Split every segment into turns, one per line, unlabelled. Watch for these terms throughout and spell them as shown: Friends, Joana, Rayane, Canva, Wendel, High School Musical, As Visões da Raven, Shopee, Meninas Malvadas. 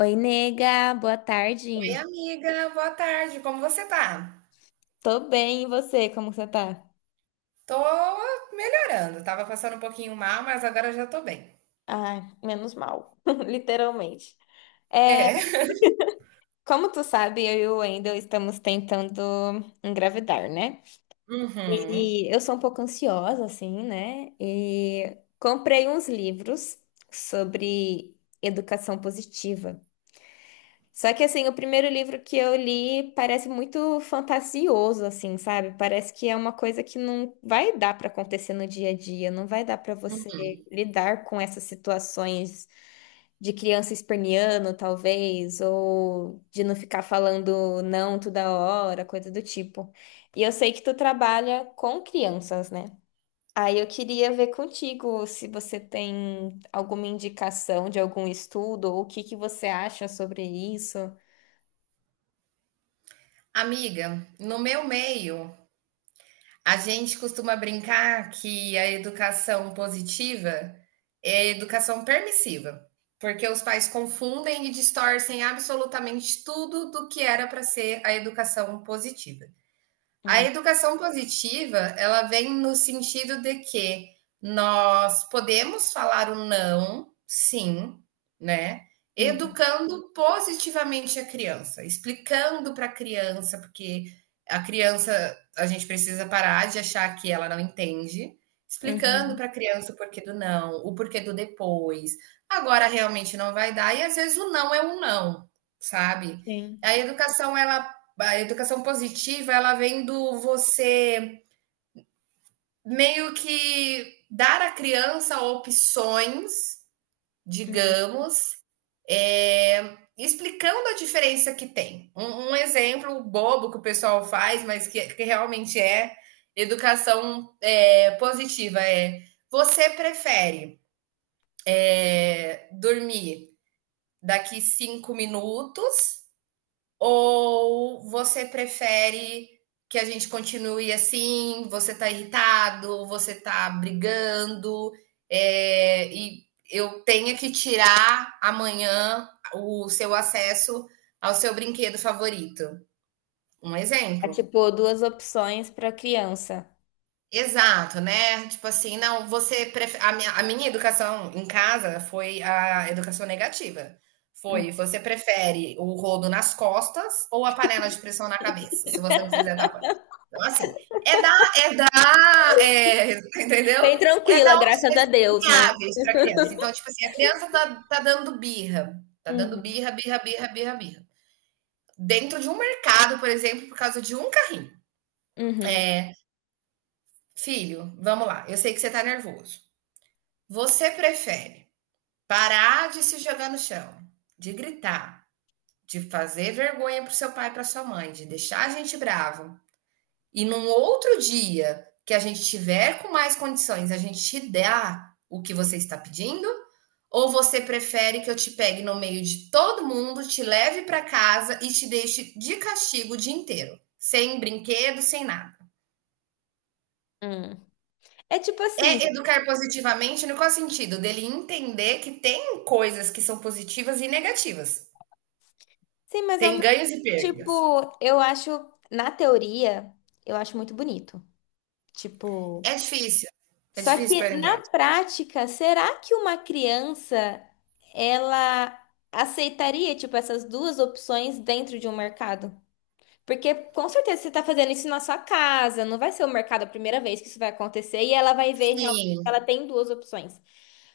Oi, nega, boa
Oi,
tarde.
amiga, boa tarde. Como você tá?
Tô bem, e você? Como você tá?
Tô melhorando. Tava passando um pouquinho mal, mas agora já tô bem.
Ai, menos mal, literalmente. É,
É.
como tu sabe, eu e o Wendel estamos tentando engravidar, né?
Uhum.
E eu sou um pouco ansiosa, assim, né? E comprei uns livros sobre educação positiva. Só que assim, o primeiro livro que eu li parece muito fantasioso, assim, sabe? Parece que é uma coisa que não vai dar para acontecer no dia a dia, não vai dar para você lidar com essas situações de criança esperneando, talvez, ou de não ficar falando não toda hora, coisa do tipo. E eu sei que tu trabalha com crianças, né? Aí eu queria ver contigo se você tem alguma indicação de algum estudo ou o que que você acha sobre isso.
Amiga, no meu meio, a gente costuma brincar que a educação positiva é a educação permissiva, porque os pais confundem e distorcem absolutamente tudo do que era para ser a educação positiva. A
Hum.
educação positiva, ela vem no sentido de que nós podemos falar o não, sim, né?
Uhum.
Educando positivamente a criança, explicando para a criança, porque a criança, a gente precisa parar de achar que ela não entende, explicando
Uhum.
para a criança o porquê do não, o porquê do depois. Agora realmente não vai dar e às vezes o não é um não, sabe?
Sim.
A educação ela a educação positiva, ela vem do você meio que dar à criança opções,
Uhum.
digamos, é, explicando a diferença que tem. Um exemplo bobo que o pessoal faz, mas que realmente é educação positiva. É você prefere dormir daqui 5 minutos. Ou você prefere que a gente continue assim? Você tá irritado, você tá brigando, é, e eu tenha que tirar amanhã o seu acesso ao seu brinquedo favorito. Um
É
exemplo.
tipo duas opções para criança.
Exato, né? Tipo assim, não, você prefere. A minha educação em casa foi a educação negativa.
Uhum.
Foi, você prefere o rodo nas costas ou a panela de pressão na cabeça, se você não fizer da coisa. Então, assim, é dar, é dar, é, entendeu?
Bem
É
tranquila,
dar
graças
opções
a Deus, né?
viáveis para a criança. Então, tipo assim, a criança tá dando birra, tá dando
Uhum.
birra, birra, birra, birra, birra. Dentro de um mercado, por exemplo, por causa de um carrinho.
Uhum.
É, filho, vamos lá, eu sei que você tá nervoso. Você prefere parar de se jogar no chão, de gritar, de fazer vergonha para seu pai e para sua mãe, de deixar a gente bravo, e num outro dia que a gente tiver com mais condições, a gente te dá o que você está pedindo? Ou você prefere que eu te pegue no meio de todo mundo, te leve para casa e te deixe de castigo o dia inteiro, sem brinquedo, sem nada?
Uhum. É tipo assim.
É educar positivamente no qual sentido? Dele entender que tem coisas que são positivas e negativas.
Sim, mas ao
Tem
mesmo,
ganhos e
tipo,
perdas.
eu acho, na teoria, eu acho muito bonito.
É
Tipo,
difícil. É
só
difícil
que
pôr em
na
prática.
prática, será que uma criança ela aceitaria, tipo, essas duas opções dentro de um mercado? Porque com certeza você está fazendo isso na sua casa, não vai ser o mercado a primeira vez que isso vai acontecer e ela vai ver realmente que
Sim,
ela tem duas opções.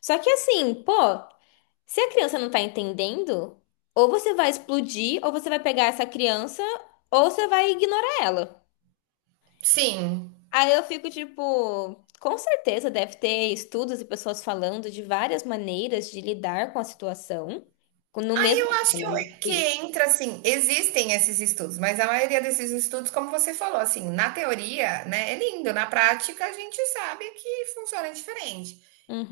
Só que assim, pô, se a criança não tá entendendo, ou você vai explodir, ou você vai pegar essa criança, ou você vai ignorar ela.
sim.
Aí eu fico tipo, com certeza deve ter estudos e pessoas falando de várias maneiras de lidar com a situação, no
Aí
mesmo
eu acho que,
tema, né?
eu-
Tipo
que
isso.
entra assim, existem esses estudos, mas a maioria desses estudos, como você falou, assim, na teoria, né, é lindo, na prática a gente sabe que funciona diferente.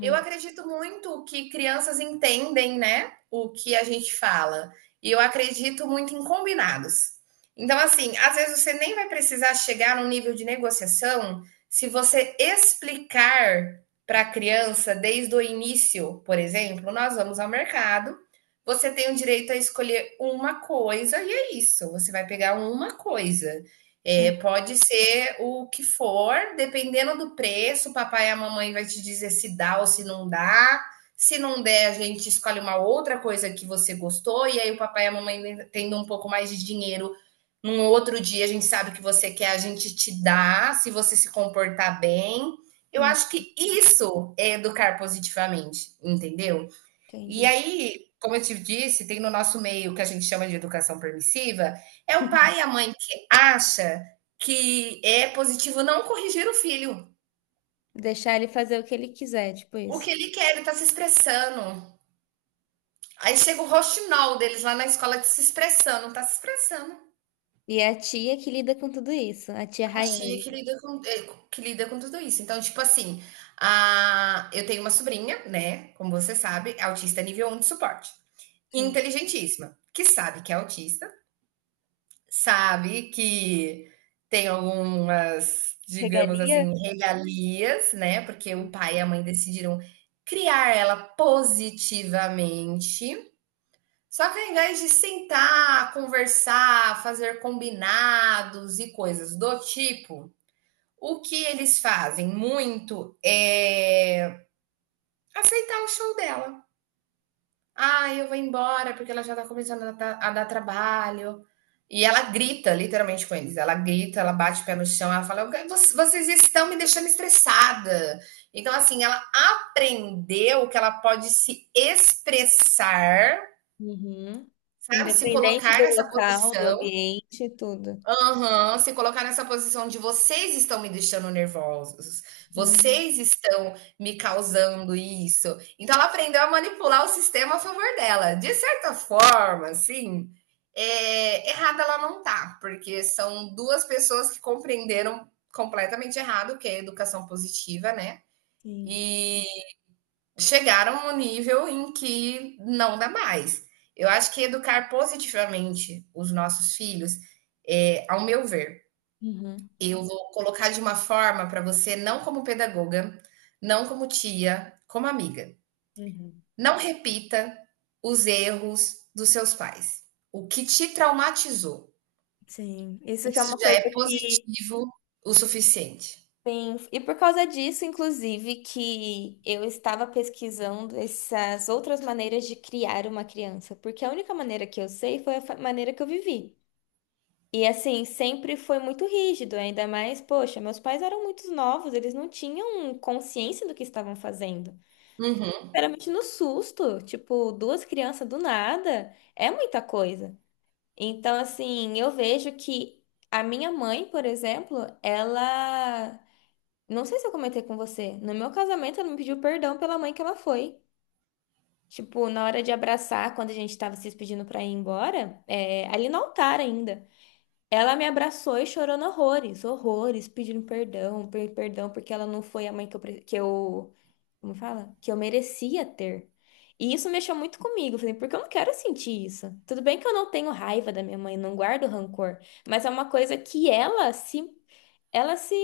Eu acredito muito que crianças entendem, né, o que a gente fala. E eu acredito muito em combinados. Então, assim, às vezes você nem vai precisar chegar num nível de negociação se você explicar para a criança desde o início, por exemplo, nós vamos ao mercado. Você tem o direito a escolher uma coisa e é isso. Você vai pegar uma coisa. É,
Hum,
pode ser o que for, dependendo do preço, o papai e a mamãe vai te dizer se dá ou se não dá. Se não der, a gente escolhe uma outra coisa que você gostou, e aí o papai e a mamãe tendo um pouco mais de dinheiro. Num outro dia a gente sabe o que você quer, a gente te dá, se você se comportar bem. Eu
hum,
acho que isso é educar positivamente, entendeu? E
entendi.
aí, como eu te disse, tem no nosso meio que a gente chama de educação permissiva, é o pai e a mãe que acha que é positivo não corrigir o filho.
Deixar ele fazer o que ele quiser, tipo
O que
isso.
ele quer, ele tá se expressando. Aí chega o roxinol deles lá na escola se expressando, tá se expressando.
E é a tia que lida com tudo isso, a tia
A tia
Rayane.
que lida com, que lida com tudo isso. Então, tipo assim, eu tenho uma sobrinha, né? Como você sabe, é autista nível um de suporte.
Sim.
Inteligentíssima, que sabe que é autista, sabe que tem algumas, digamos
Regalias.
assim, regalias, né, porque o pai e a mãe decidiram criar ela positivamente. Só que ao invés de sentar, conversar, fazer combinados e coisas do tipo, o que eles fazem muito é aceitar o show dela. Ah, eu vou embora porque ela já tá começando a dar trabalho. E ela grita, literalmente, com eles. Ela grita, ela bate o pé no chão, ela fala: "Vocês estão me deixando estressada. Então, assim, ela aprendeu que ela pode se expressar,
Uhum.
sabe? Se
Independente
colocar
do
nessa
local, do
posição.
ambiente, tudo.
Aham, se colocar nessa posição de vocês estão me deixando nervosos,
Hum.
vocês estão me causando isso. Então ela aprendeu a manipular o sistema a favor dela. De certa forma, assim, é, errada ela não tá, porque são duas pessoas que compreenderam completamente errado o que é educação positiva, né?
Sim.
E chegaram a um nível em que não dá mais. Eu acho que educar positivamente os nossos filhos, é, ao meu ver,
Uhum.
eu vou colocar de uma forma para você, não como pedagoga, não como tia, como amiga.
Uhum.
Não repita os erros dos seus pais. O que te traumatizou.
Sim. Isso que é
Isso
uma
já
coisa
é
que
positivo o suficiente.
tem. E por causa disso, inclusive, que eu estava pesquisando essas outras maneiras de criar uma criança. Porque a única maneira que eu sei foi a maneira que eu vivi. E assim, sempre foi muito rígido, ainda mais, poxa, meus pais eram muito novos, eles não tinham consciência do que estavam fazendo.
Uhum.
Geralmente no susto, tipo, duas crianças do nada, é muita coisa. Então, assim, eu vejo que a minha mãe, por exemplo, ela. Não sei se eu comentei com você, no meu casamento ela me pediu perdão pela mãe que ela foi. Tipo, na hora de abraçar, quando a gente tava se despedindo pra ir embora, é, ali no altar ainda. Ela me abraçou e chorando horrores, horrores, pedindo perdão, perdão, porque ela não foi a mãe que eu, como fala? Que eu merecia ter. E isso mexeu muito comigo, eu falei, porque eu não quero sentir isso. Tudo bem que eu não tenho raiva da minha mãe, não guardo rancor, mas é uma coisa que ela se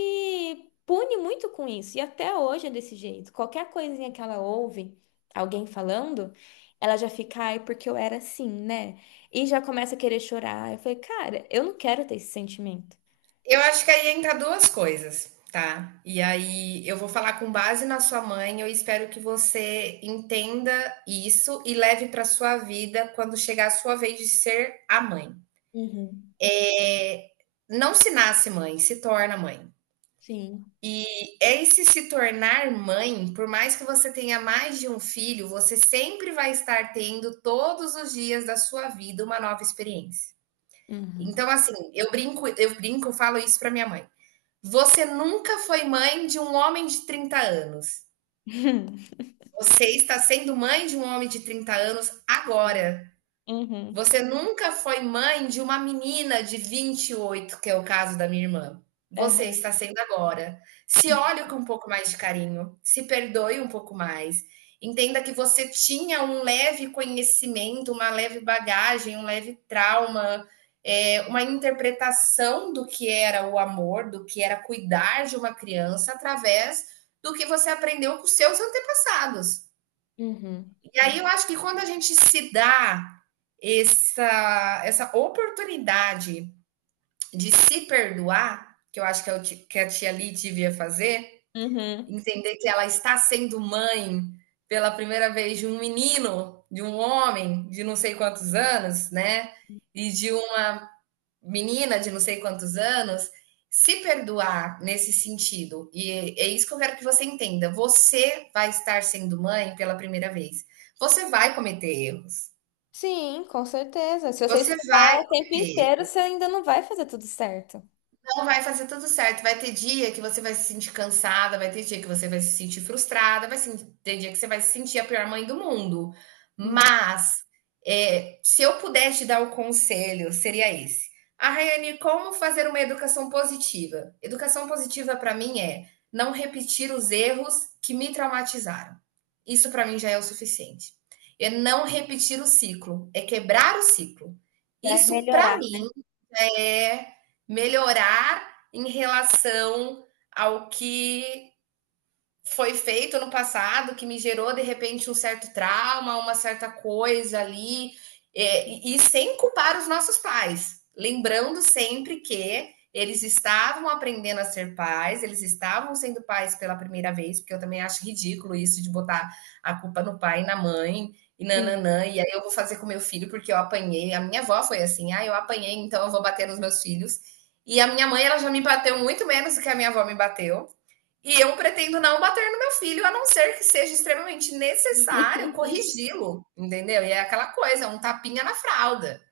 pune muito com isso, e até hoje é desse jeito. Qualquer coisinha que ela ouve alguém falando, ela já fica, ai, porque eu era assim, né? E já começa a querer chorar. Eu falei, cara, eu não quero ter esse sentimento.
Eu acho que aí entra duas coisas, tá? E aí eu vou falar com base na sua mãe. Eu espero que você entenda isso e leve para sua vida quando chegar a sua vez de ser a mãe.
Uhum.
É, não se nasce mãe, se torna mãe.
Sim.
E esse se tornar mãe, por mais que você tenha mais de um filho, você sempre vai estar tendo todos os dias da sua vida uma nova experiência.
Uhum.
Então, assim, eu brinco, eu brinco, eu falo isso para minha mãe. Você nunca foi mãe de um homem de 30 anos. Você está sendo mãe de um homem de 30 anos
Uhum.
agora.
Uhum.
Você nunca foi mãe de uma menina de 28, que é o caso da minha irmã. Você está sendo agora. Se olhe com um pouco mais de carinho, se perdoe um pouco mais. Entenda que você tinha um leve conhecimento, uma leve bagagem, um leve trauma, é, uma interpretação do que era o amor, do que era cuidar de uma criança através do que você aprendeu com seus antepassados.
Uhum.
E
Com.
aí eu acho que quando a gente se dá essa oportunidade de se perdoar, que eu acho que, eu, que a tia Li devia fazer,
Uhum.
entender que ela está sendo mãe pela primeira vez de um menino, de um homem de não sei quantos anos, né? E de uma menina de não sei quantos anos, se perdoar nesse sentido. E é isso que eu quero que você entenda. Você vai estar sendo mãe pela primeira vez. Você vai cometer erros.
Sim, com certeza. Se você
Você
estudar
vai
o tempo
cometer
inteiro, você ainda não vai fazer tudo certo.
Não vai fazer tudo certo. Vai ter dia que você vai se sentir cansada, vai ter dia que você vai se sentir frustrada, vai se- ter dia que você vai se sentir a pior mãe do mundo.
Hum.
Mas é, se eu pudesse te dar o conselho, seria esse. Ah, Rayane, como fazer uma educação positiva? Educação positiva para mim é não repetir os erros que me traumatizaram. Isso para mim já é o suficiente. É não repetir o ciclo, é quebrar o ciclo.
Vai
Isso para
melhorar.
mim é melhorar em relação ao que foi feito no passado que me gerou de repente um certo trauma, uma certa coisa ali, é, e sem culpar os nossos pais, lembrando sempre que eles estavam aprendendo a ser pais, eles estavam sendo pais pela primeira vez, porque eu também acho ridículo isso de botar a culpa no pai e na mãe, e
Sim.
nananã, e aí eu vou fazer com meu filho porque eu apanhei. A minha avó foi assim, ah, eu apanhei, então eu vou bater nos meus filhos. E a minha mãe, ela já me bateu muito menos do que a minha avó me bateu. E eu pretendo não bater no meu filho, a não ser que seja extremamente necessário corrigi-lo, entendeu? E é aquela coisa, um tapinha na fralda.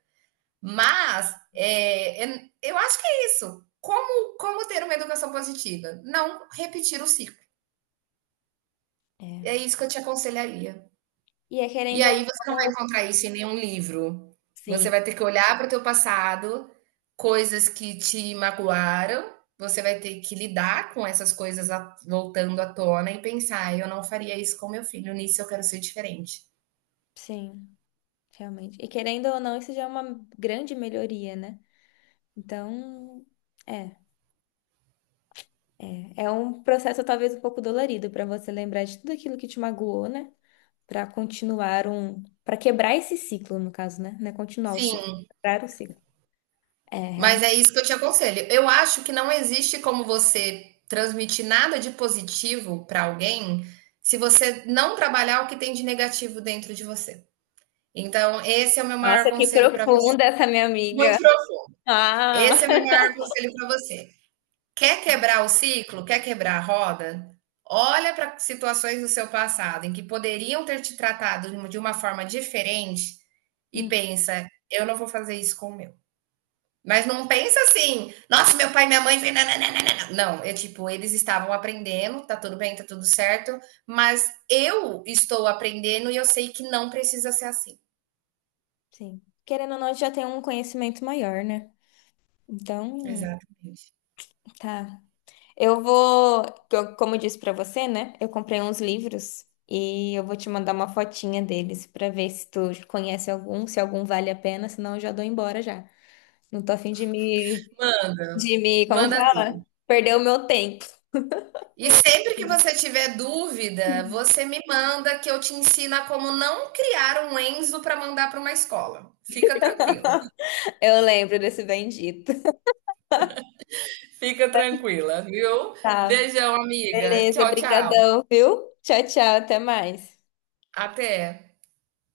Mas eu acho que é isso. Como, como ter uma educação positiva? Não repetir o ciclo. É
É.
isso que eu te aconselharia.
E é
E
querendo ou
aí você não vai
não,
encontrar isso em nenhum livro. Você
sim,
vai ter que olhar para o teu passado, coisas que te magoaram, você vai ter que lidar com essas coisas voltando à tona e pensar, eu não faria isso com meu filho, nisso eu quero ser diferente.
sim, realmente. E querendo ou não, isso já é uma grande melhoria, né? Então, é, é um processo talvez um pouco dolorido para você lembrar de tudo aquilo que te magoou, né? Para quebrar esse ciclo, no caso, né? Não é continuar o
Sim,
ciclo, é quebrar o ciclo. É,
mas
realmente.
é isso que eu te aconselho. Eu acho que não existe como você transmitir nada de positivo para alguém se você não trabalhar o que tem de negativo dentro de você. Então, esse é o meu maior
Nossa, que
conselho para você.
profunda essa minha amiga.
Muito profundo.
Ah.
Esse é o meu maior conselho para você. Quer quebrar o ciclo? Quer quebrar a roda? Olha para situações do seu passado em que poderiam ter te tratado de uma forma diferente e
Hum,
pensa: eu não vou fazer isso com o meu. Mas não pensa assim, nossa, meu pai e minha mãe. Não, não, não, não, é tipo, eles estavam aprendendo, tá tudo bem, tá tudo certo, mas eu estou aprendendo e eu sei que não precisa ser assim.
sim. Querendo ou não, a gente já tem um conhecimento maior, né? Então,
Exatamente.
tá. Eu vou, como eu disse pra você, né? Eu comprei uns livros e eu vou te mandar uma fotinha deles pra ver se tu conhece algum, se algum vale a pena, senão eu já dou embora já. Não tô a fim de me,
Manda,
de me, como
manda
fala?
assim.
Perder o meu tempo.
E sempre que você tiver dúvida, você me manda que eu te ensino a como não criar um Enzo para mandar para uma escola. Fica tranquila.
Eu lembro desse bendito.
Fica tranquila, viu?
Tá,
Beijão, amiga.
beleza,
Tchau, tchau.
brigadão, viu? Tchau, tchau, até mais.
Até.